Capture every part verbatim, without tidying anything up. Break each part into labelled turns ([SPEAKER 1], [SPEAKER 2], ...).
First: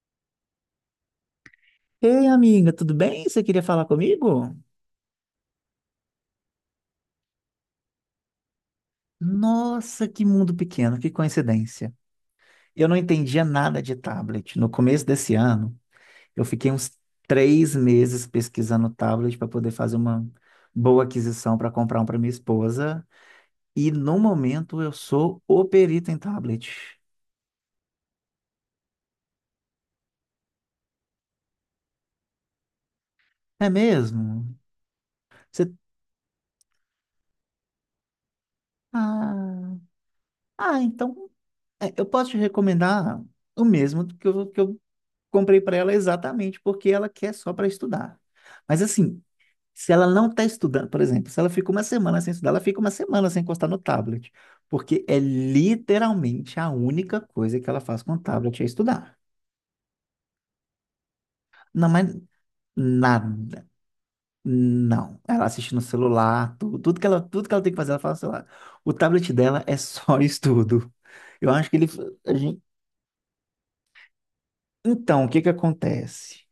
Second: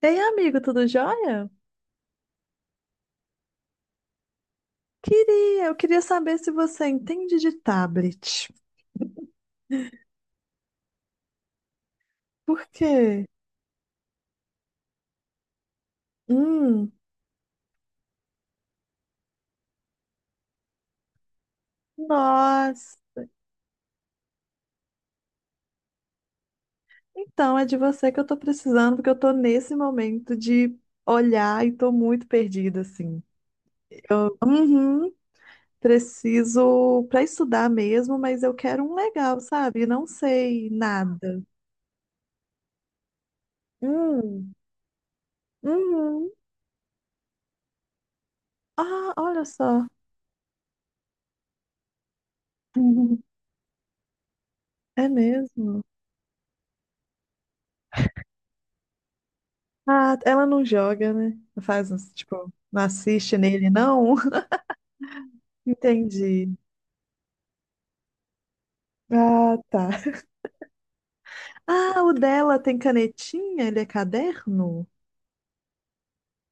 [SPEAKER 1] Ei, amigo, tudo jóia?
[SPEAKER 2] Ei, amiga, tudo bem? Você queria falar comigo?
[SPEAKER 1] Queria, eu queria saber se você entende de tablet.
[SPEAKER 2] Nossa, que mundo pequeno, que coincidência.
[SPEAKER 1] Por
[SPEAKER 2] Eu não
[SPEAKER 1] quê?
[SPEAKER 2] entendia nada de tablet. No começo desse ano, eu fiquei uns
[SPEAKER 1] Hum.
[SPEAKER 2] três meses pesquisando tablet para poder fazer uma boa aquisição para comprar um para minha
[SPEAKER 1] Nós.
[SPEAKER 2] esposa. E no momento eu sou o perito em tablet.
[SPEAKER 1] Então, é de você que eu tô precisando, porque eu tô nesse momento de olhar e tô muito perdida, assim.
[SPEAKER 2] É
[SPEAKER 1] Eu,
[SPEAKER 2] mesmo?
[SPEAKER 1] uhum.
[SPEAKER 2] Você...
[SPEAKER 1] Preciso para estudar mesmo, mas eu quero um legal,
[SPEAKER 2] Ah,
[SPEAKER 1] sabe? Não sei
[SPEAKER 2] ah, então
[SPEAKER 1] nada.
[SPEAKER 2] é, eu posso te recomendar o mesmo que eu,
[SPEAKER 1] Hum.
[SPEAKER 2] que eu comprei para ela
[SPEAKER 1] Uhum.
[SPEAKER 2] exatamente porque ela quer só para estudar. Mas
[SPEAKER 1] Ah,
[SPEAKER 2] assim,
[SPEAKER 1] olha só.
[SPEAKER 2] se ela não está estudando, por exemplo, se ela fica uma semana sem estudar, ela fica uma semana sem encostar no tablet, porque
[SPEAKER 1] É
[SPEAKER 2] é
[SPEAKER 1] mesmo?
[SPEAKER 2] literalmente a única coisa que ela faz com o tablet é estudar.
[SPEAKER 1] Ah, ela não joga, né? Não
[SPEAKER 2] Não,
[SPEAKER 1] faz, uns-
[SPEAKER 2] mas
[SPEAKER 1] tipo, não assiste
[SPEAKER 2] nada.
[SPEAKER 1] nele, não?
[SPEAKER 2] Não, ela assiste no
[SPEAKER 1] Entendi.
[SPEAKER 2] celular, tudo, tudo que ela, tudo que ela tem que fazer, ela faz no celular. O tablet
[SPEAKER 1] Ah,
[SPEAKER 2] dela é
[SPEAKER 1] tá.
[SPEAKER 2] só estudo. Eu acho que ele,
[SPEAKER 1] Ah, o
[SPEAKER 2] a
[SPEAKER 1] dela
[SPEAKER 2] gente-
[SPEAKER 1] tem canetinha? Ele é caderno?
[SPEAKER 2] Então, o que que acontece?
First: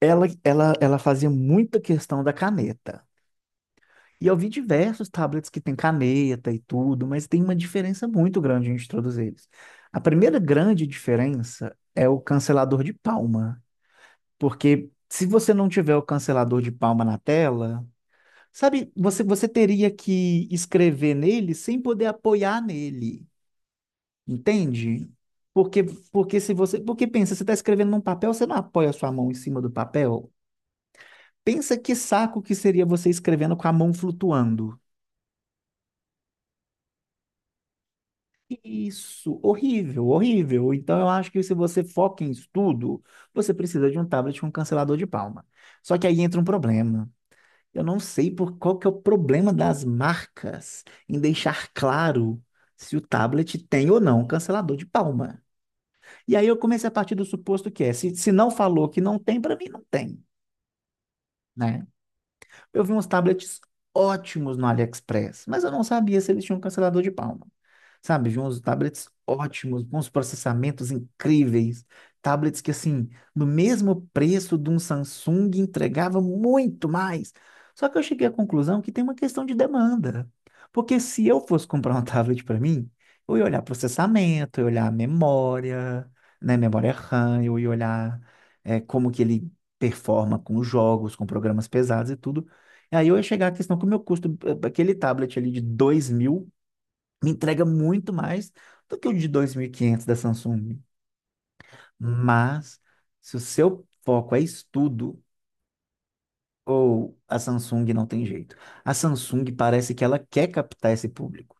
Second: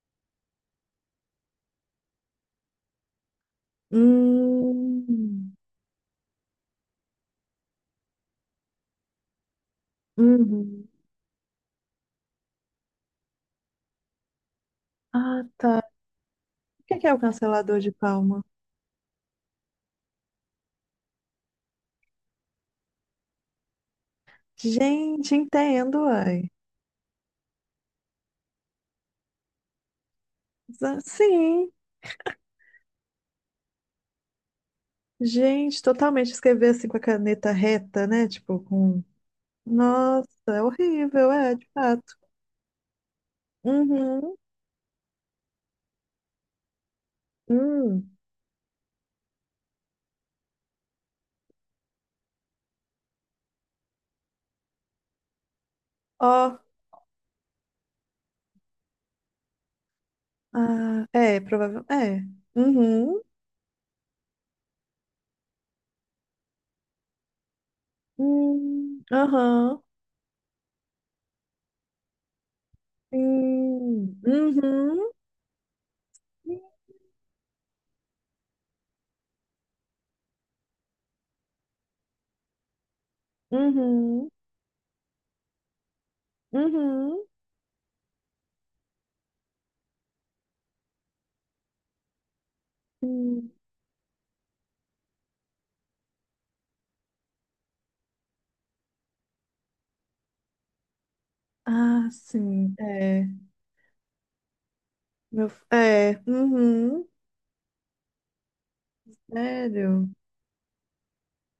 [SPEAKER 2] Ela, ela, ela fazia muita questão da caneta. E eu vi diversos tablets
[SPEAKER 1] Hum.
[SPEAKER 2] que tem caneta e tudo, mas tem uma diferença muito grande entre todos eles. A primeira grande
[SPEAKER 1] Uhum.
[SPEAKER 2] diferença é o cancelador de palma, porque se
[SPEAKER 1] Ah,
[SPEAKER 2] você não
[SPEAKER 1] tá.
[SPEAKER 2] tiver o cancelador de
[SPEAKER 1] O que
[SPEAKER 2] palma
[SPEAKER 1] que é o
[SPEAKER 2] na
[SPEAKER 1] cancelador
[SPEAKER 2] tela,
[SPEAKER 1] de palma?
[SPEAKER 2] sabe, você, você teria que escrever nele sem poder apoiar nele, entende?
[SPEAKER 1] Gente,
[SPEAKER 2] Porque,
[SPEAKER 1] entendo,
[SPEAKER 2] porque
[SPEAKER 1] ai.
[SPEAKER 2] se você, porque pensa, você está escrevendo num papel, você não apoia a sua mão em cima do papel.
[SPEAKER 1] Exa- Sim,
[SPEAKER 2] Pensa que saco que seria você escrevendo com a mão flutuando.
[SPEAKER 1] gente, totalmente escrever assim com a caneta reta, né? Tipo, com.
[SPEAKER 2] Isso, horrível,
[SPEAKER 1] Nossa, é
[SPEAKER 2] horrível. Então eu
[SPEAKER 1] horrível,
[SPEAKER 2] acho que se
[SPEAKER 1] é, de
[SPEAKER 2] você
[SPEAKER 1] fato.
[SPEAKER 2] foca em estudo, você precisa de um
[SPEAKER 1] Uhum.
[SPEAKER 2] tablet com cancelador de palma. Só que aí entra um problema. Eu não
[SPEAKER 1] Hum.
[SPEAKER 2] sei por qual que é o problema das marcas em deixar claro se o tablet tem ou não cancelador de palma. E aí eu
[SPEAKER 1] Ó.
[SPEAKER 2] comecei a partir do suposto que é, se, se não falou que não tem, para mim não tem,
[SPEAKER 1] Ah, é, provável.
[SPEAKER 2] né?
[SPEAKER 1] É.
[SPEAKER 2] Eu vi uns
[SPEAKER 1] Uhum.
[SPEAKER 2] tablets ótimos no AliExpress, mas eu não sabia se eles tinham cancelador de palma. Sabe? De uns
[SPEAKER 1] Hum.
[SPEAKER 2] tablets
[SPEAKER 1] Aham.
[SPEAKER 2] ótimos, com uns processamentos incríveis. Tablets que, assim, no mesmo
[SPEAKER 1] Hum.
[SPEAKER 2] preço de um
[SPEAKER 1] Uhum.
[SPEAKER 2] Samsung, entregava muito mais. Só que eu cheguei à conclusão que tem uma questão de demanda. Porque se eu fosse comprar um tablet para mim, eu ia olhar
[SPEAKER 1] Uhum.
[SPEAKER 2] processamento, eu ia olhar memória, né? Memória
[SPEAKER 1] Uhum.
[SPEAKER 2] RAM, eu ia olhar eh, como que ele performa com os jogos, com programas pesados e tudo. E aí eu ia chegar à
[SPEAKER 1] Hum.
[SPEAKER 2] questão que o meu custo, eh, aquele tablet ali de dois mil, me entrega muito mais do que o de dois mil e quinhentos da Samsung.
[SPEAKER 1] Ah, sim.
[SPEAKER 2] Mas,
[SPEAKER 1] É.
[SPEAKER 2] se o seu foco é estudo,
[SPEAKER 1] Meu, f- é. Uhum.
[SPEAKER 2] ou a Samsung não tem jeito. A Samsung parece que
[SPEAKER 1] Sério.
[SPEAKER 2] ela quer captar esse público.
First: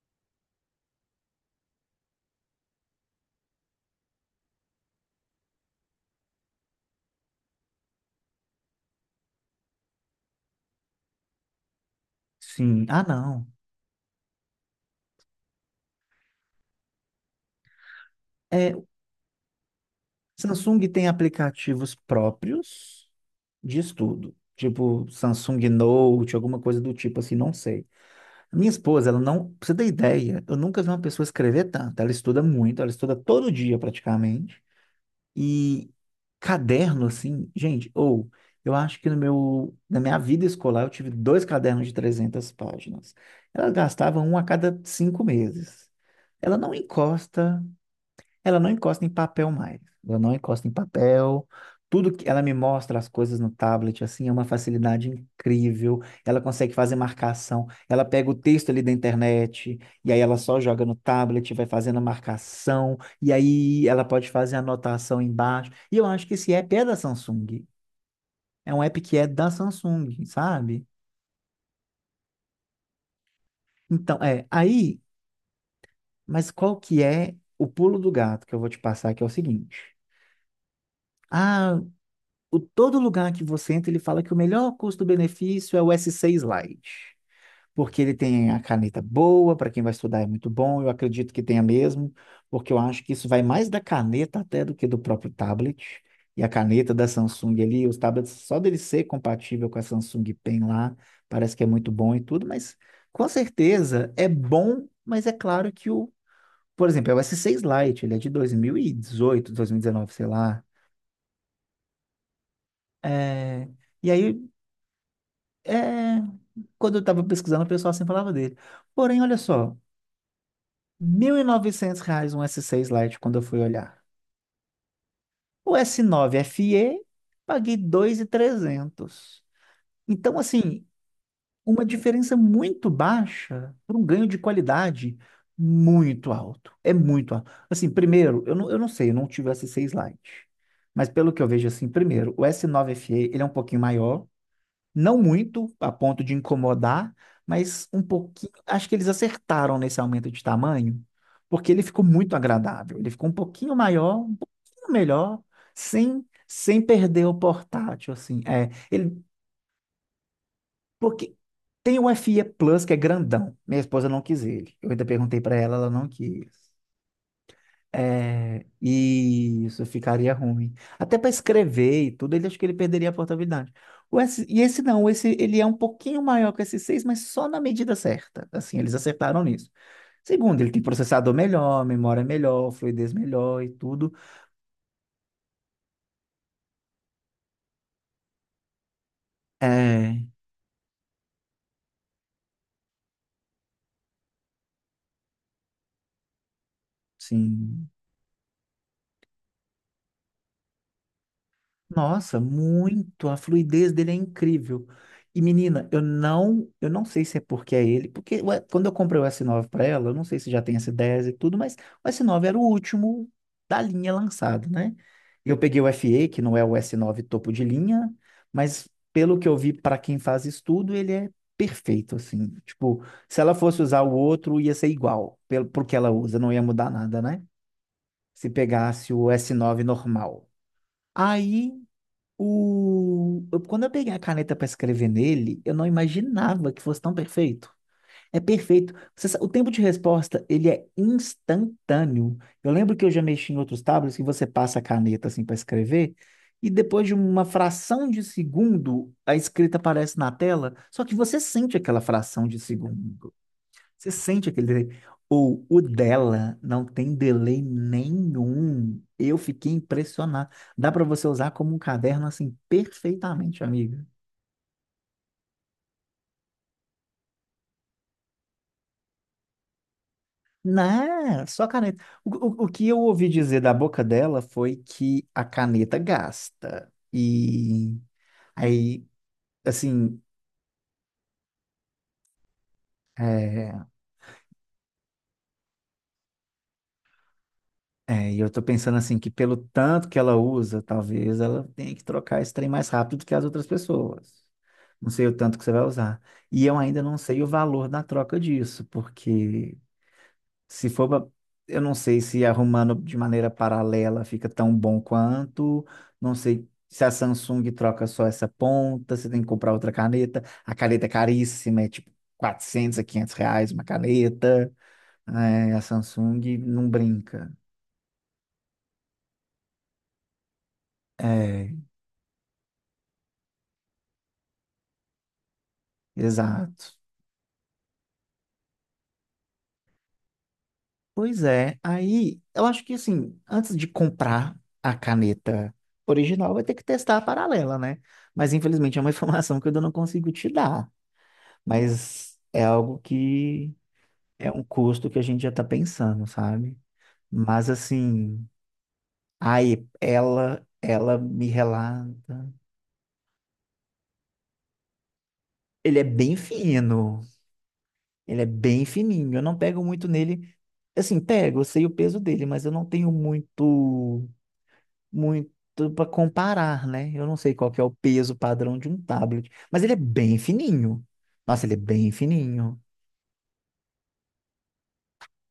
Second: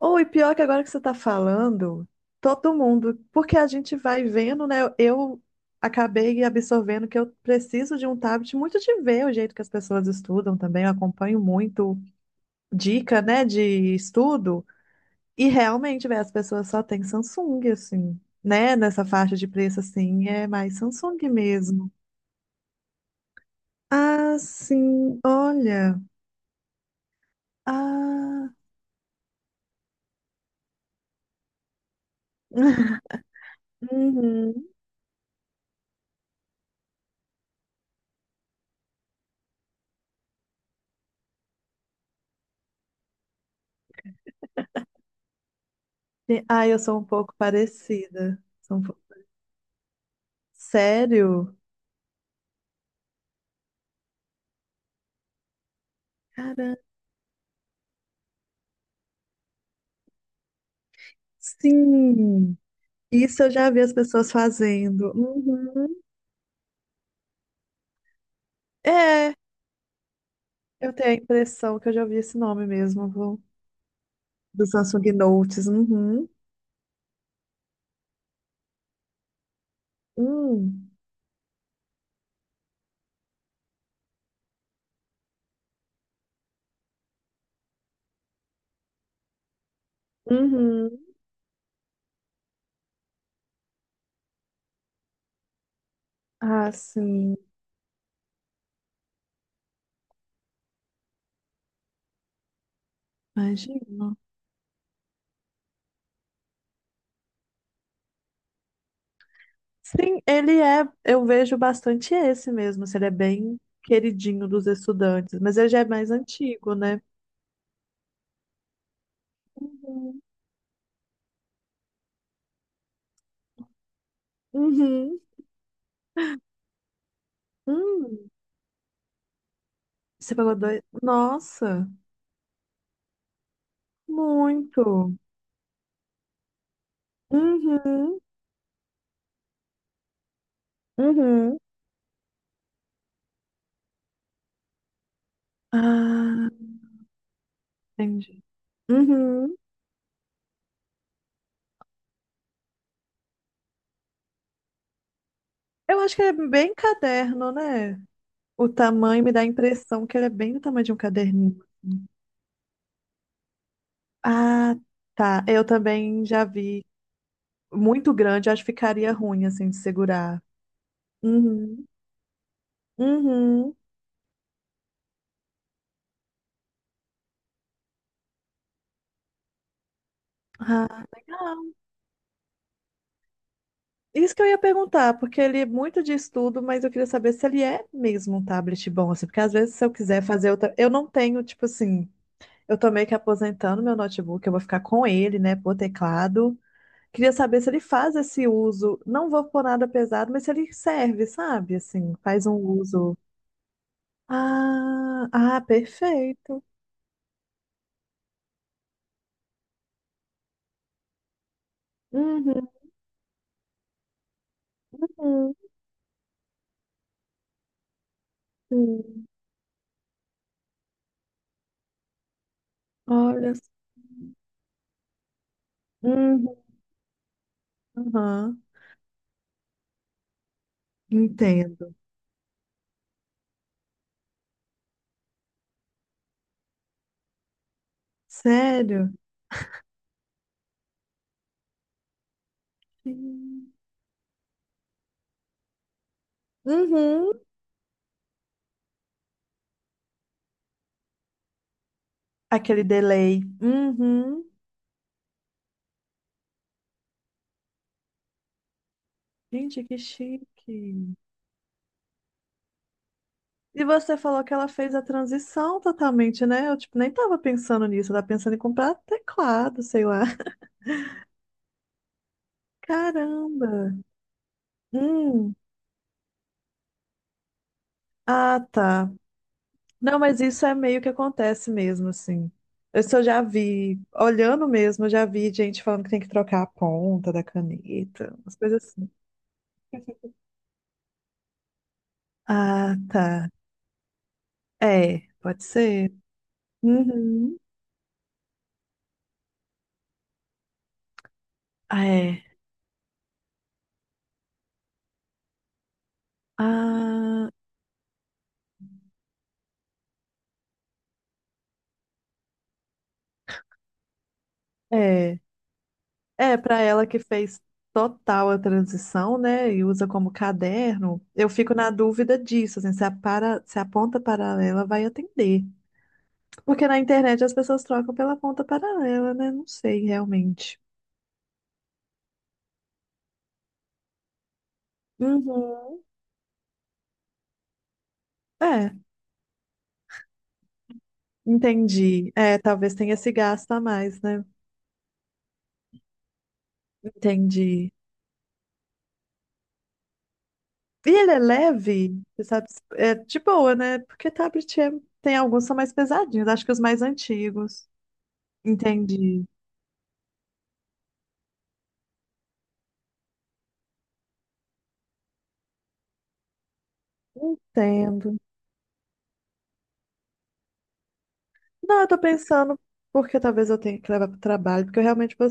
[SPEAKER 1] Ou e pior que agora que você tá falando, todo mundo, porque a gente vai vendo, né? Eu acabei absorvendo que eu preciso de um tablet muito de ver o jeito que as pessoas estudam também. Eu acompanho muito
[SPEAKER 2] Sim, ah
[SPEAKER 1] dica, né,
[SPEAKER 2] não.
[SPEAKER 1] de estudo. E realmente, velho, as pessoas só têm Samsung, assim,
[SPEAKER 2] É,
[SPEAKER 1] né? Nessa faixa de preço, assim, é mais
[SPEAKER 2] Samsung tem
[SPEAKER 1] Samsung mesmo.
[SPEAKER 2] aplicativos próprios de estudo.
[SPEAKER 1] Ah,
[SPEAKER 2] Tipo
[SPEAKER 1] sim,
[SPEAKER 2] Samsung
[SPEAKER 1] olha.
[SPEAKER 2] Note, alguma coisa do tipo assim, não sei.
[SPEAKER 1] Ah.
[SPEAKER 2] Minha esposa, ela não, pra você ter ideia, eu nunca vi uma pessoa escrever tanto. Ela estuda muito, ela estuda todo dia praticamente.
[SPEAKER 1] Uhum.
[SPEAKER 2] E caderno, assim, gente, ou eu acho que no meu, na minha vida escolar eu tive dois cadernos de trezentas páginas. Ela gastava um a cada cinco meses.
[SPEAKER 1] Sim.
[SPEAKER 2] Ela
[SPEAKER 1] Ah,
[SPEAKER 2] não
[SPEAKER 1] eu sou um pouco
[SPEAKER 2] encosta
[SPEAKER 1] parecida.
[SPEAKER 2] ela não
[SPEAKER 1] Sou um pouco-
[SPEAKER 2] encosta em papel mais. Ela não encosta em papel.
[SPEAKER 1] Sério?
[SPEAKER 2] Tudo que ela me mostra as coisas no tablet, assim, é uma facilidade incrível. Ela consegue
[SPEAKER 1] Cara,
[SPEAKER 2] fazer marcação. Ela pega o texto ali da internet e aí ela só joga no tablet, vai fazendo a
[SPEAKER 1] sim.
[SPEAKER 2] marcação e
[SPEAKER 1] Isso eu já vi
[SPEAKER 2] aí
[SPEAKER 1] as
[SPEAKER 2] ela pode
[SPEAKER 1] pessoas
[SPEAKER 2] fazer a
[SPEAKER 1] fazendo.
[SPEAKER 2] anotação embaixo. E
[SPEAKER 1] Uhum.
[SPEAKER 2] eu acho que esse app é da Samsung. É um app que é
[SPEAKER 1] É,
[SPEAKER 2] da Samsung, sabe?
[SPEAKER 1] eu tenho a impressão que eu já ouvi esse nome mesmo, viu?
[SPEAKER 2] Então, é,
[SPEAKER 1] Do
[SPEAKER 2] aí,
[SPEAKER 1] Samsung Notes. Uhum.
[SPEAKER 2] mas qual que é o pulo do gato que eu vou te passar, que é o seguinte.
[SPEAKER 1] Hum.
[SPEAKER 2] Ah, o, todo lugar que você entra, ele fala que o melhor custo-benefício é o S seis Lite, porque ele tem a caneta boa, para quem vai estudar é muito bom, eu
[SPEAKER 1] Uhum.
[SPEAKER 2] acredito que tenha mesmo, porque eu acho que isso vai mais da caneta até do que do próprio tablet. E a
[SPEAKER 1] Ah,
[SPEAKER 2] caneta da
[SPEAKER 1] sim.
[SPEAKER 2] Samsung ali, os tablets, só dele ser compatível com a Samsung Pen lá, parece que é muito bom e tudo, mas com certeza
[SPEAKER 1] Imagino.
[SPEAKER 2] é bom, mas é claro que o, por exemplo, é o S seis Lite, ele é de dois mil e dezoito, dois mil e dezenove,
[SPEAKER 1] Sim,
[SPEAKER 2] sei
[SPEAKER 1] ele
[SPEAKER 2] lá.
[SPEAKER 1] é, eu vejo bastante esse mesmo, assim, ele é bem
[SPEAKER 2] É, e
[SPEAKER 1] queridinho
[SPEAKER 2] aí,
[SPEAKER 1] dos estudantes, mas ele já é mais
[SPEAKER 2] É,
[SPEAKER 1] antigo,
[SPEAKER 2] quando eu
[SPEAKER 1] né?
[SPEAKER 2] estava pesquisando, o pessoal sempre falava dele. Porém, olha só,
[SPEAKER 1] Uhum.
[SPEAKER 2] mil e novecentos reais um S seis Lite quando eu fui olhar.
[SPEAKER 1] Uhum.
[SPEAKER 2] O S nove F E, paguei dois
[SPEAKER 1] Hum,
[SPEAKER 2] mil e trezentos.
[SPEAKER 1] você
[SPEAKER 2] Então,
[SPEAKER 1] pagou dois?
[SPEAKER 2] assim, uma
[SPEAKER 1] Nossa,
[SPEAKER 2] diferença muito baixa por um ganho de
[SPEAKER 1] muito.
[SPEAKER 2] qualidade muito alto. É muito alto. Assim,
[SPEAKER 1] Uhum.
[SPEAKER 2] primeiro, eu não, eu não sei, eu não tive o S seis Lite. Mas pelo que eu
[SPEAKER 1] Uhum.
[SPEAKER 2] vejo, assim, primeiro, o S nove F E, ele é um pouquinho maior. Não muito a ponto de
[SPEAKER 1] Ah,
[SPEAKER 2] incomodar, mas um
[SPEAKER 1] entendi.
[SPEAKER 2] pouquinho. Acho que eles
[SPEAKER 1] Uhum.
[SPEAKER 2] acertaram nesse aumento de tamanho, porque ele ficou muito agradável. Ele ficou um pouquinho maior, um pouquinho melhor,
[SPEAKER 1] Eu acho que
[SPEAKER 2] sem,
[SPEAKER 1] ele é bem
[SPEAKER 2] sem perder o
[SPEAKER 1] caderno, né?
[SPEAKER 2] portátil, assim.
[SPEAKER 1] O
[SPEAKER 2] É, ele,
[SPEAKER 1] tamanho me dá a impressão que ele é bem do tamanho de um
[SPEAKER 2] porque
[SPEAKER 1] caderninho.
[SPEAKER 2] tem o F E Plus, que é grandão. Minha esposa não quis ele.
[SPEAKER 1] Ah,
[SPEAKER 2] Eu ainda perguntei
[SPEAKER 1] tá.
[SPEAKER 2] para
[SPEAKER 1] Eu
[SPEAKER 2] ela, ela não
[SPEAKER 1] também já
[SPEAKER 2] quis.
[SPEAKER 1] vi muito grande, acho
[SPEAKER 2] É,
[SPEAKER 1] que ficaria ruim
[SPEAKER 2] e
[SPEAKER 1] assim de
[SPEAKER 2] isso ficaria
[SPEAKER 1] segurar.
[SPEAKER 2] ruim. Até para
[SPEAKER 1] Uhum.
[SPEAKER 2] escrever e tudo, ele acho que ele perderia a portabilidade.
[SPEAKER 1] Uhum.
[SPEAKER 2] O S, e esse não, esse ele é um pouquinho maior que o S seis, mas só na medida certa. Assim, eles acertaram nisso. Segundo, ele tem
[SPEAKER 1] Ah,
[SPEAKER 2] processador
[SPEAKER 1] legal.
[SPEAKER 2] melhor, memória melhor, fluidez melhor e tudo.
[SPEAKER 1] Isso que eu ia perguntar, porque ele é muito de estudo, mas eu queria saber se ele é mesmo um tablet bom, assim, porque às vezes se eu
[SPEAKER 2] É,
[SPEAKER 1] quiser fazer outra. Eu não tenho, tipo assim, eu tô meio que aposentando meu notebook, eu vou ficar com ele, né, por teclado. Queria saber se ele
[SPEAKER 2] sim.
[SPEAKER 1] faz esse uso. Não vou pôr nada pesado, mas se ele serve, sabe? Assim,
[SPEAKER 2] Nossa,
[SPEAKER 1] faz um uso.
[SPEAKER 2] muito. A fluidez dele é incrível.
[SPEAKER 1] Ah,
[SPEAKER 2] E
[SPEAKER 1] ah,
[SPEAKER 2] menina, eu
[SPEAKER 1] perfeito.
[SPEAKER 2] não, eu não sei se é porque é ele, porque ué, quando eu comprei o s nove para ela, eu não sei se já tem s dez e tudo, mas o s nove era o
[SPEAKER 1] Uhum.
[SPEAKER 2] último da linha lançado, né?
[SPEAKER 1] Uhum.
[SPEAKER 2] Eu peguei o F E, que não é o s nove topo de linha, mas
[SPEAKER 1] Uhum.
[SPEAKER 2] pelo que eu vi para quem faz estudo, ele é perfeito assim. Tipo, se
[SPEAKER 1] Olha.
[SPEAKER 2] ela fosse usar o outro, ia ser igual, pelo porque ela usa,
[SPEAKER 1] Uhum.
[SPEAKER 2] não ia mudar nada, né? Se
[SPEAKER 1] Uhum.
[SPEAKER 2] pegasse o s nove normal. Aí
[SPEAKER 1] Entendo.
[SPEAKER 2] o... eu- Quando eu peguei a caneta para escrever nele, eu não imaginava que fosse tão perfeito. É perfeito.
[SPEAKER 1] Sério?
[SPEAKER 2] Você sa- O tempo de resposta, ele é instantâneo. Eu lembro que eu já mexi em
[SPEAKER 1] Sim.
[SPEAKER 2] outros tablets que você passa a caneta assim para escrever e depois de
[SPEAKER 1] Uhum.
[SPEAKER 2] uma fração de segundo a escrita aparece na tela, só que você sente aquela fração de
[SPEAKER 1] Aquele
[SPEAKER 2] segundo.
[SPEAKER 1] delay.
[SPEAKER 2] Você
[SPEAKER 1] Uhum.
[SPEAKER 2] sente aquele delay. Ou o dela não tem delay nenhum. Eu fiquei
[SPEAKER 1] Gente, que
[SPEAKER 2] impressionado. Dá para
[SPEAKER 1] chique.
[SPEAKER 2] você usar como um caderno assim perfeitamente,
[SPEAKER 1] E
[SPEAKER 2] amiga.
[SPEAKER 1] você falou que ela fez a transição totalmente, né? Eu, tipo, nem tava pensando nisso. Eu tava pensando em comprar teclado, sei lá.
[SPEAKER 2] Não, só caneta. O, o, o que eu ouvi dizer da
[SPEAKER 1] Caramba.
[SPEAKER 2] boca dela foi que a
[SPEAKER 1] Hum.
[SPEAKER 2] caneta gasta. E
[SPEAKER 1] Ah,
[SPEAKER 2] aí,
[SPEAKER 1] tá. Não,
[SPEAKER 2] assim,
[SPEAKER 1] mas isso é meio que acontece mesmo, assim. Isso eu já
[SPEAKER 2] é,
[SPEAKER 1] vi, olhando mesmo, eu já vi gente falando que tem que trocar a ponta da
[SPEAKER 2] É,
[SPEAKER 1] caneta,
[SPEAKER 2] e eu
[SPEAKER 1] umas
[SPEAKER 2] tô
[SPEAKER 1] coisas
[SPEAKER 2] pensando
[SPEAKER 1] assim.
[SPEAKER 2] assim que pelo tanto que ela usa, talvez ela tenha que trocar esse trem mais
[SPEAKER 1] Ah,
[SPEAKER 2] rápido do que as
[SPEAKER 1] tá.
[SPEAKER 2] outras pessoas. Não
[SPEAKER 1] É,
[SPEAKER 2] sei o tanto
[SPEAKER 1] pode
[SPEAKER 2] que você vai
[SPEAKER 1] ser.
[SPEAKER 2] usar. E eu ainda não sei o
[SPEAKER 1] Uhum.
[SPEAKER 2] valor da troca disso, porque se for, pra- eu não
[SPEAKER 1] Ah,
[SPEAKER 2] sei
[SPEAKER 1] é.
[SPEAKER 2] se arrumando de maneira paralela fica tão bom quanto, não sei se a
[SPEAKER 1] Ah,
[SPEAKER 2] Samsung troca só essa ponta, você tem que comprar outra caneta. A caneta é caríssima, é tipo quatrocentos a quinhentos reais uma caneta.
[SPEAKER 1] é.
[SPEAKER 2] É, a
[SPEAKER 1] É,
[SPEAKER 2] Samsung
[SPEAKER 1] para
[SPEAKER 2] não
[SPEAKER 1] ela que
[SPEAKER 2] brinca.
[SPEAKER 1] fez total a transição, né? E usa como caderno, eu
[SPEAKER 2] É,
[SPEAKER 1] fico na dúvida disso, assim, se a, para, se a ponta paralela vai atender. Porque
[SPEAKER 2] exato.
[SPEAKER 1] na internet as pessoas trocam pela ponta paralela, né? Não sei realmente.
[SPEAKER 2] Pois é, aí eu acho que assim, antes de comprar a caneta
[SPEAKER 1] Uhum.
[SPEAKER 2] original, vai ter que testar a paralela, né? Mas
[SPEAKER 1] É,
[SPEAKER 2] infelizmente é uma informação que eu ainda não consigo te dar.
[SPEAKER 1] entendi.
[SPEAKER 2] Mas
[SPEAKER 1] É,
[SPEAKER 2] é
[SPEAKER 1] talvez
[SPEAKER 2] algo
[SPEAKER 1] tenha esse
[SPEAKER 2] que
[SPEAKER 1] gasto a mais, né?
[SPEAKER 2] é um custo que a gente já tá pensando, sabe? Mas
[SPEAKER 1] Entendi.
[SPEAKER 2] assim, aí ela,
[SPEAKER 1] E
[SPEAKER 2] ela
[SPEAKER 1] ele é
[SPEAKER 2] me
[SPEAKER 1] leve, você
[SPEAKER 2] relata.
[SPEAKER 1] sabe, é de boa, né? Porque tablet é- tem alguns que são mais
[SPEAKER 2] Ele é bem
[SPEAKER 1] pesadinhos, acho que os mais
[SPEAKER 2] fino,
[SPEAKER 1] antigos.
[SPEAKER 2] ele é bem fininho. Eu
[SPEAKER 1] Entendi.
[SPEAKER 2] não pego muito nele. Assim, pego, eu sei o peso dele, mas eu não tenho muito. Muito para comparar, né? Eu não sei qual que é o
[SPEAKER 1] Entendo.
[SPEAKER 2] peso padrão de um tablet, mas ele é bem fininho. Nossa, ele é
[SPEAKER 1] Não, eu
[SPEAKER 2] bem
[SPEAKER 1] tô pensando
[SPEAKER 2] fininho.
[SPEAKER 1] porque talvez eu tenha que levar pro trabalho, porque eu realmente vou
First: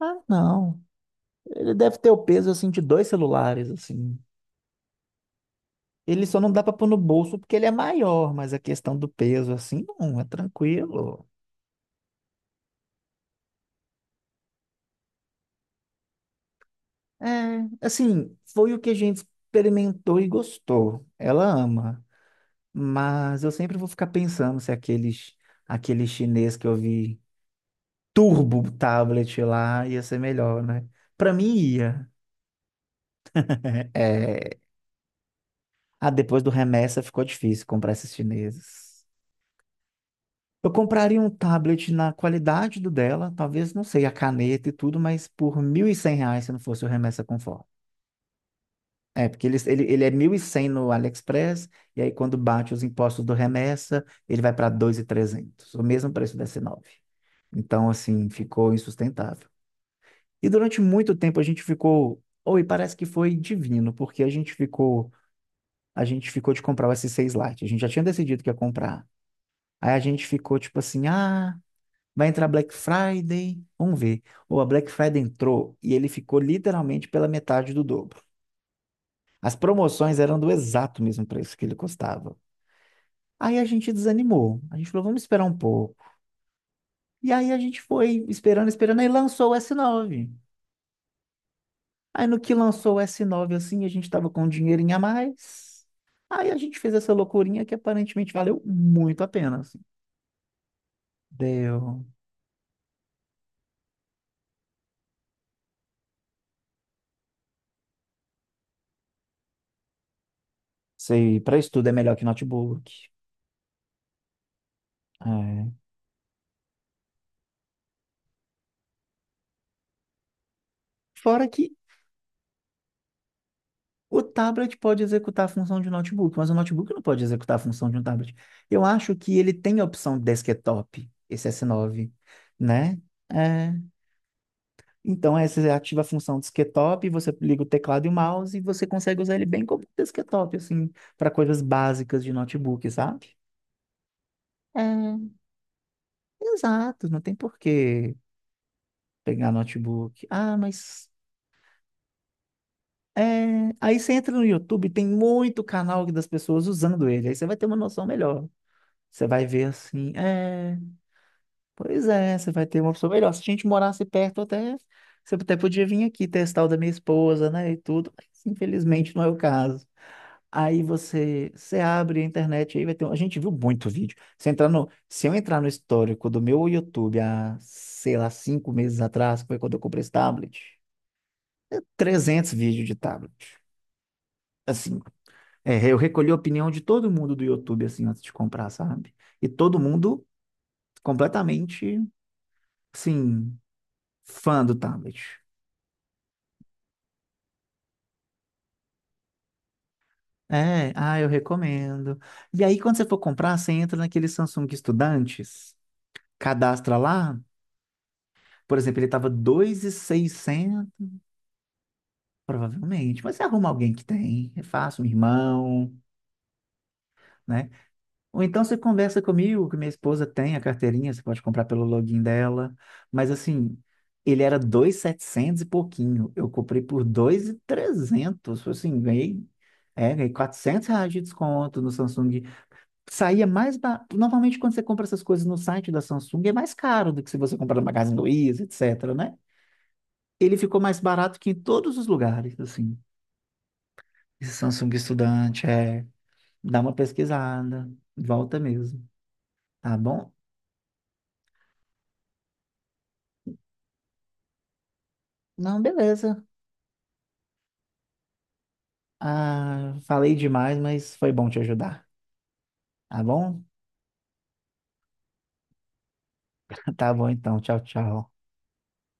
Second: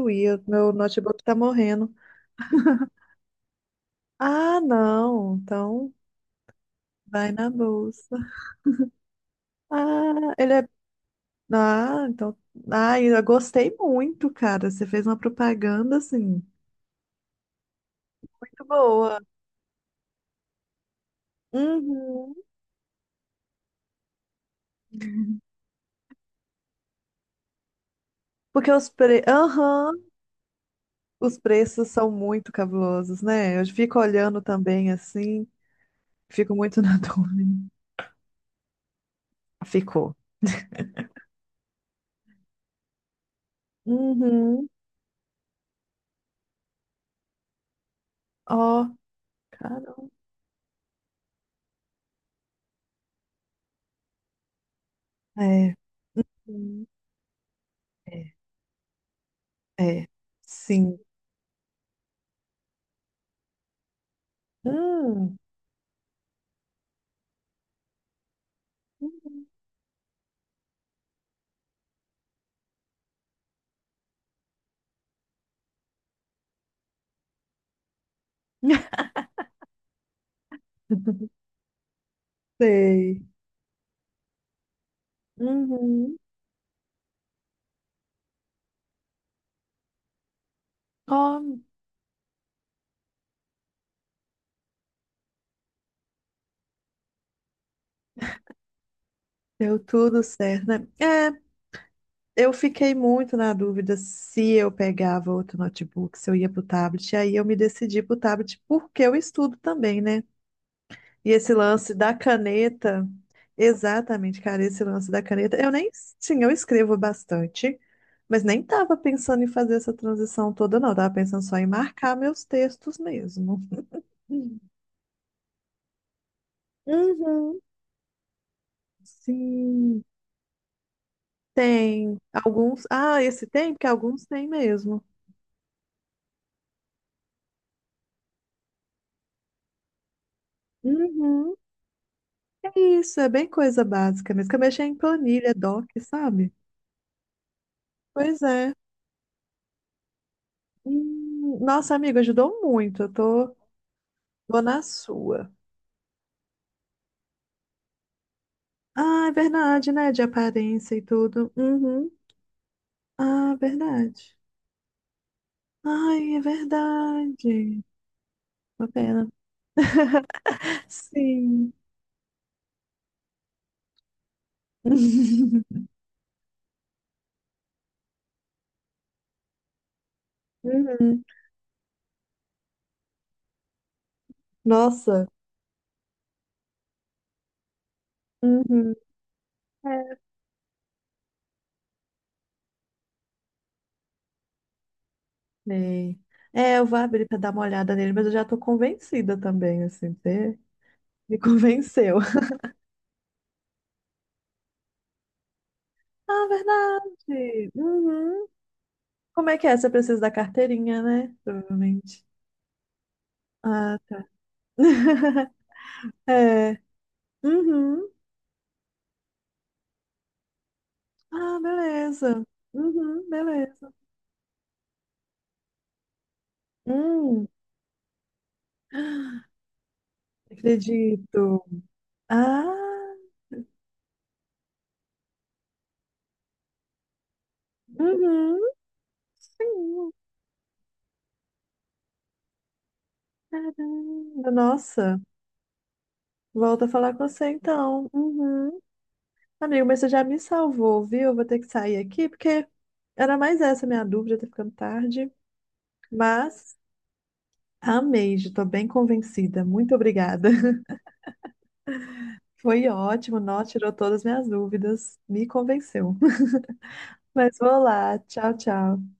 [SPEAKER 2] Ah,
[SPEAKER 1] Meu
[SPEAKER 2] não.
[SPEAKER 1] notebook tá
[SPEAKER 2] Ele
[SPEAKER 1] morrendo.
[SPEAKER 2] deve ter o peso assim de dois celulares assim.
[SPEAKER 1] Ah, não. Então
[SPEAKER 2] Ele só não dá para pôr no
[SPEAKER 1] vai
[SPEAKER 2] bolso
[SPEAKER 1] na
[SPEAKER 2] porque ele é
[SPEAKER 1] bolsa.
[SPEAKER 2] maior, mas a questão do peso assim, não, é
[SPEAKER 1] Ah, ele é.
[SPEAKER 2] tranquilo.
[SPEAKER 1] Ah, então. Ah, eu gostei muito, cara. Você fez uma propaganda assim,
[SPEAKER 2] É, assim,
[SPEAKER 1] muito
[SPEAKER 2] foi o que a gente
[SPEAKER 1] boa.
[SPEAKER 2] experimentou e gostou. Ela ama,
[SPEAKER 1] Uhum.
[SPEAKER 2] mas eu sempre vou ficar pensando se aqueles aquele chinês que eu vi turbo
[SPEAKER 1] Porque os pre...
[SPEAKER 2] tablet lá,
[SPEAKER 1] Aham,
[SPEAKER 2] ia ser melhor, né? Pra
[SPEAKER 1] os
[SPEAKER 2] mim
[SPEAKER 1] preços são
[SPEAKER 2] ia.
[SPEAKER 1] muito cabulosos, né? Eu fico olhando
[SPEAKER 2] É...
[SPEAKER 1] também assim,
[SPEAKER 2] Ah, depois do
[SPEAKER 1] fico muito na
[SPEAKER 2] remessa ficou
[SPEAKER 1] dúvida.
[SPEAKER 2] difícil comprar esses chineses.
[SPEAKER 1] Ficou.
[SPEAKER 2] Eu compraria um tablet na qualidade do dela, talvez, não sei, a caneta
[SPEAKER 1] Uhum.
[SPEAKER 2] e tudo, mas por mil e cem reais se não fosse o remessa conforme.
[SPEAKER 1] Ó,
[SPEAKER 2] É, porque ele, ele, ele
[SPEAKER 1] caramba.
[SPEAKER 2] é mil e cem no AliExpress, e aí quando bate os impostos do remessa, ele vai para dois mil e trezentos
[SPEAKER 1] É.
[SPEAKER 2] o mesmo preço da
[SPEAKER 1] Sim.
[SPEAKER 2] S nove. Então, assim,
[SPEAKER 1] É,
[SPEAKER 2] ficou insustentável.
[SPEAKER 1] é.
[SPEAKER 2] E durante
[SPEAKER 1] Sim.
[SPEAKER 2] muito tempo a gente ficou, oi, parece que foi divino, porque a gente ficou,
[SPEAKER 1] Hum.
[SPEAKER 2] a gente ficou de comprar o S seis Lite, a gente já tinha decidido que ia comprar.
[SPEAKER 1] Uhum.
[SPEAKER 2] Aí a gente ficou tipo assim, ah, vai entrar Black Friday, vamos ver. Ou a Black Friday entrou e ele ficou literalmente pela metade do dobro. As promoções eram do exato mesmo preço que ele custava.
[SPEAKER 1] Sei.
[SPEAKER 2] Aí a gente desanimou. A gente falou, vamos esperar um pouco.
[SPEAKER 1] Uhum.
[SPEAKER 2] E aí a gente foi esperando, esperando, aí lançou o s nove.
[SPEAKER 1] Ó,
[SPEAKER 2] Aí no que lançou o S nove assim, a gente tava com um dinheirinho a mais. Aí a gente fez essa loucurinha que aparentemente valeu muito a pena,
[SPEAKER 1] deu
[SPEAKER 2] assim.
[SPEAKER 1] tudo certo, né? É,
[SPEAKER 2] Deu.
[SPEAKER 1] eu fiquei muito na dúvida se eu pegava outro notebook, se eu ia pro tablet. E aí eu me decidi pro tablet porque eu estudo também, né? E
[SPEAKER 2] Sei,
[SPEAKER 1] esse
[SPEAKER 2] para estudo é
[SPEAKER 1] lance da
[SPEAKER 2] melhor que notebook.
[SPEAKER 1] caneta, exatamente, cara, esse lance da caneta, eu
[SPEAKER 2] É.
[SPEAKER 1] nem tinha, eu escrevo bastante, mas nem tava pensando em fazer essa transição toda, não. Eu tava pensando
[SPEAKER 2] Fora
[SPEAKER 1] só em
[SPEAKER 2] que
[SPEAKER 1] marcar meus textos mesmo.
[SPEAKER 2] o tablet pode executar a função de um notebook, mas o notebook não pode executar a
[SPEAKER 1] Uhum.
[SPEAKER 2] função de um tablet. Eu acho que ele tem a
[SPEAKER 1] Sim,
[SPEAKER 2] opção desktop, esse S nove,
[SPEAKER 1] tem alguns.
[SPEAKER 2] né?
[SPEAKER 1] Ah, esse tem,
[SPEAKER 2] É.
[SPEAKER 1] porque alguns tem mesmo.
[SPEAKER 2] Então, essa é ativa a função desktop, você liga o teclado e o mouse e você consegue usar ele bem como desktop, assim, para
[SPEAKER 1] Uhum.
[SPEAKER 2] coisas básicas de
[SPEAKER 1] É
[SPEAKER 2] notebook,
[SPEAKER 1] isso, é
[SPEAKER 2] sabe?
[SPEAKER 1] bem coisa básica mesmo. Que eu mexi em
[SPEAKER 2] É,
[SPEAKER 1] planilha, doc, sabe?
[SPEAKER 2] exato, não tem por que
[SPEAKER 1] Pois é.
[SPEAKER 2] pegar notebook. Ah, mas
[SPEAKER 1] Hum, nossa, amiga, ajudou muito. Eu tô,
[SPEAKER 2] é... aí você entra no
[SPEAKER 1] tô na
[SPEAKER 2] YouTube, tem
[SPEAKER 1] sua.
[SPEAKER 2] muito canal das pessoas usando ele, aí você vai ter uma noção melhor.
[SPEAKER 1] Ah,
[SPEAKER 2] Você
[SPEAKER 1] é
[SPEAKER 2] vai ver
[SPEAKER 1] verdade, né?
[SPEAKER 2] assim,
[SPEAKER 1] De
[SPEAKER 2] é.
[SPEAKER 1] aparência e tudo.
[SPEAKER 2] Pois
[SPEAKER 1] Uhum.
[SPEAKER 2] é, você vai ter uma opção melhor. Se a
[SPEAKER 1] Ah,
[SPEAKER 2] gente morasse
[SPEAKER 1] verdade.
[SPEAKER 2] perto, até você até podia vir aqui
[SPEAKER 1] Ai, é
[SPEAKER 2] testar o da minha esposa, né? E
[SPEAKER 1] verdade.
[SPEAKER 2] tudo, mas
[SPEAKER 1] Uma
[SPEAKER 2] infelizmente não é
[SPEAKER 1] pena.
[SPEAKER 2] o caso. Aí você,
[SPEAKER 1] Sim.
[SPEAKER 2] você abre a internet, aí vai ter. Um- a gente viu muito vídeo. Se entrar no, se eu entrar no histórico do meu YouTube há, sei lá, cinco meses atrás, que foi quando eu comprei esse tablet,
[SPEAKER 1] Uhum.
[SPEAKER 2] é trezentos vídeos de tablet. Assim,
[SPEAKER 1] Nossa.
[SPEAKER 2] é, eu recolhi a opinião de todo mundo do YouTube, assim, antes de comprar,
[SPEAKER 1] Uhum.
[SPEAKER 2] sabe? E todo mundo completamente, assim. Fã do tablet.
[SPEAKER 1] É. É, eu vou abrir pra dar uma olhada nele, mas eu já tô convencida também, assim, você
[SPEAKER 2] É, ah, eu
[SPEAKER 1] me convenceu.
[SPEAKER 2] recomendo. E aí, quando você for comprar, você entra naquele Samsung Estudantes,
[SPEAKER 1] Ah,
[SPEAKER 2] cadastra lá.
[SPEAKER 1] verdade. Uhum.
[SPEAKER 2] Por exemplo, ele tava
[SPEAKER 1] Como é que é? Você precisa da
[SPEAKER 2] dois mil e seiscentos,
[SPEAKER 1] carteirinha, né? Provavelmente.
[SPEAKER 2] provavelmente. Mas você arruma alguém
[SPEAKER 1] Ah,
[SPEAKER 2] que
[SPEAKER 1] tá.
[SPEAKER 2] tem, é fácil, um irmão,
[SPEAKER 1] É.
[SPEAKER 2] né?
[SPEAKER 1] Uhum.
[SPEAKER 2] Ou então você conversa comigo, que minha esposa tem a carteirinha, você pode
[SPEAKER 1] Ah,
[SPEAKER 2] comprar pelo login
[SPEAKER 1] beleza.
[SPEAKER 2] dela.
[SPEAKER 1] Uhum.
[SPEAKER 2] Mas assim,
[SPEAKER 1] Beleza.
[SPEAKER 2] ele era dois mil e setecentos e setecentos e pouquinho. Eu comprei por
[SPEAKER 1] Hum,
[SPEAKER 2] dois mil e trezentos, assim, ganhei, é, ganhei quatrocentos reais de
[SPEAKER 1] acredito.
[SPEAKER 2] desconto no Samsung,
[SPEAKER 1] Ah.
[SPEAKER 2] saía mais barato. Normalmente, quando você compra essas coisas no site da Samsung, é mais caro do que se você comprar no Magazine
[SPEAKER 1] Uhum.
[SPEAKER 2] Luiza, etc, né?
[SPEAKER 1] Sim.
[SPEAKER 2] Ele ficou mais barato que em todos os lugares, assim.
[SPEAKER 1] Caramba,
[SPEAKER 2] Esse Samsung
[SPEAKER 1] nossa.
[SPEAKER 2] Estudante, é. Dá
[SPEAKER 1] Volto a
[SPEAKER 2] uma
[SPEAKER 1] falar com você
[SPEAKER 2] pesquisada,
[SPEAKER 1] então.
[SPEAKER 2] volta
[SPEAKER 1] Uhum.
[SPEAKER 2] mesmo,
[SPEAKER 1] Amigo,
[SPEAKER 2] tá
[SPEAKER 1] mas você já
[SPEAKER 2] bom?
[SPEAKER 1] me salvou, viu? Eu vou ter que sair aqui, porque era mais essa minha dúvida, tá ficando tarde.
[SPEAKER 2] Não, beleza.
[SPEAKER 1] Mas amei, já tô bem convencida. Muito
[SPEAKER 2] Ah, falei
[SPEAKER 1] obrigada.
[SPEAKER 2] demais, mas foi bom te ajudar,
[SPEAKER 1] Foi
[SPEAKER 2] tá
[SPEAKER 1] ótimo,
[SPEAKER 2] bom?
[SPEAKER 1] nó, tirou todas as minhas dúvidas, me convenceu.
[SPEAKER 2] Tá bom
[SPEAKER 1] Mas
[SPEAKER 2] então, tchau,
[SPEAKER 1] vou lá.
[SPEAKER 2] tchau.
[SPEAKER 1] Tchau, tchau.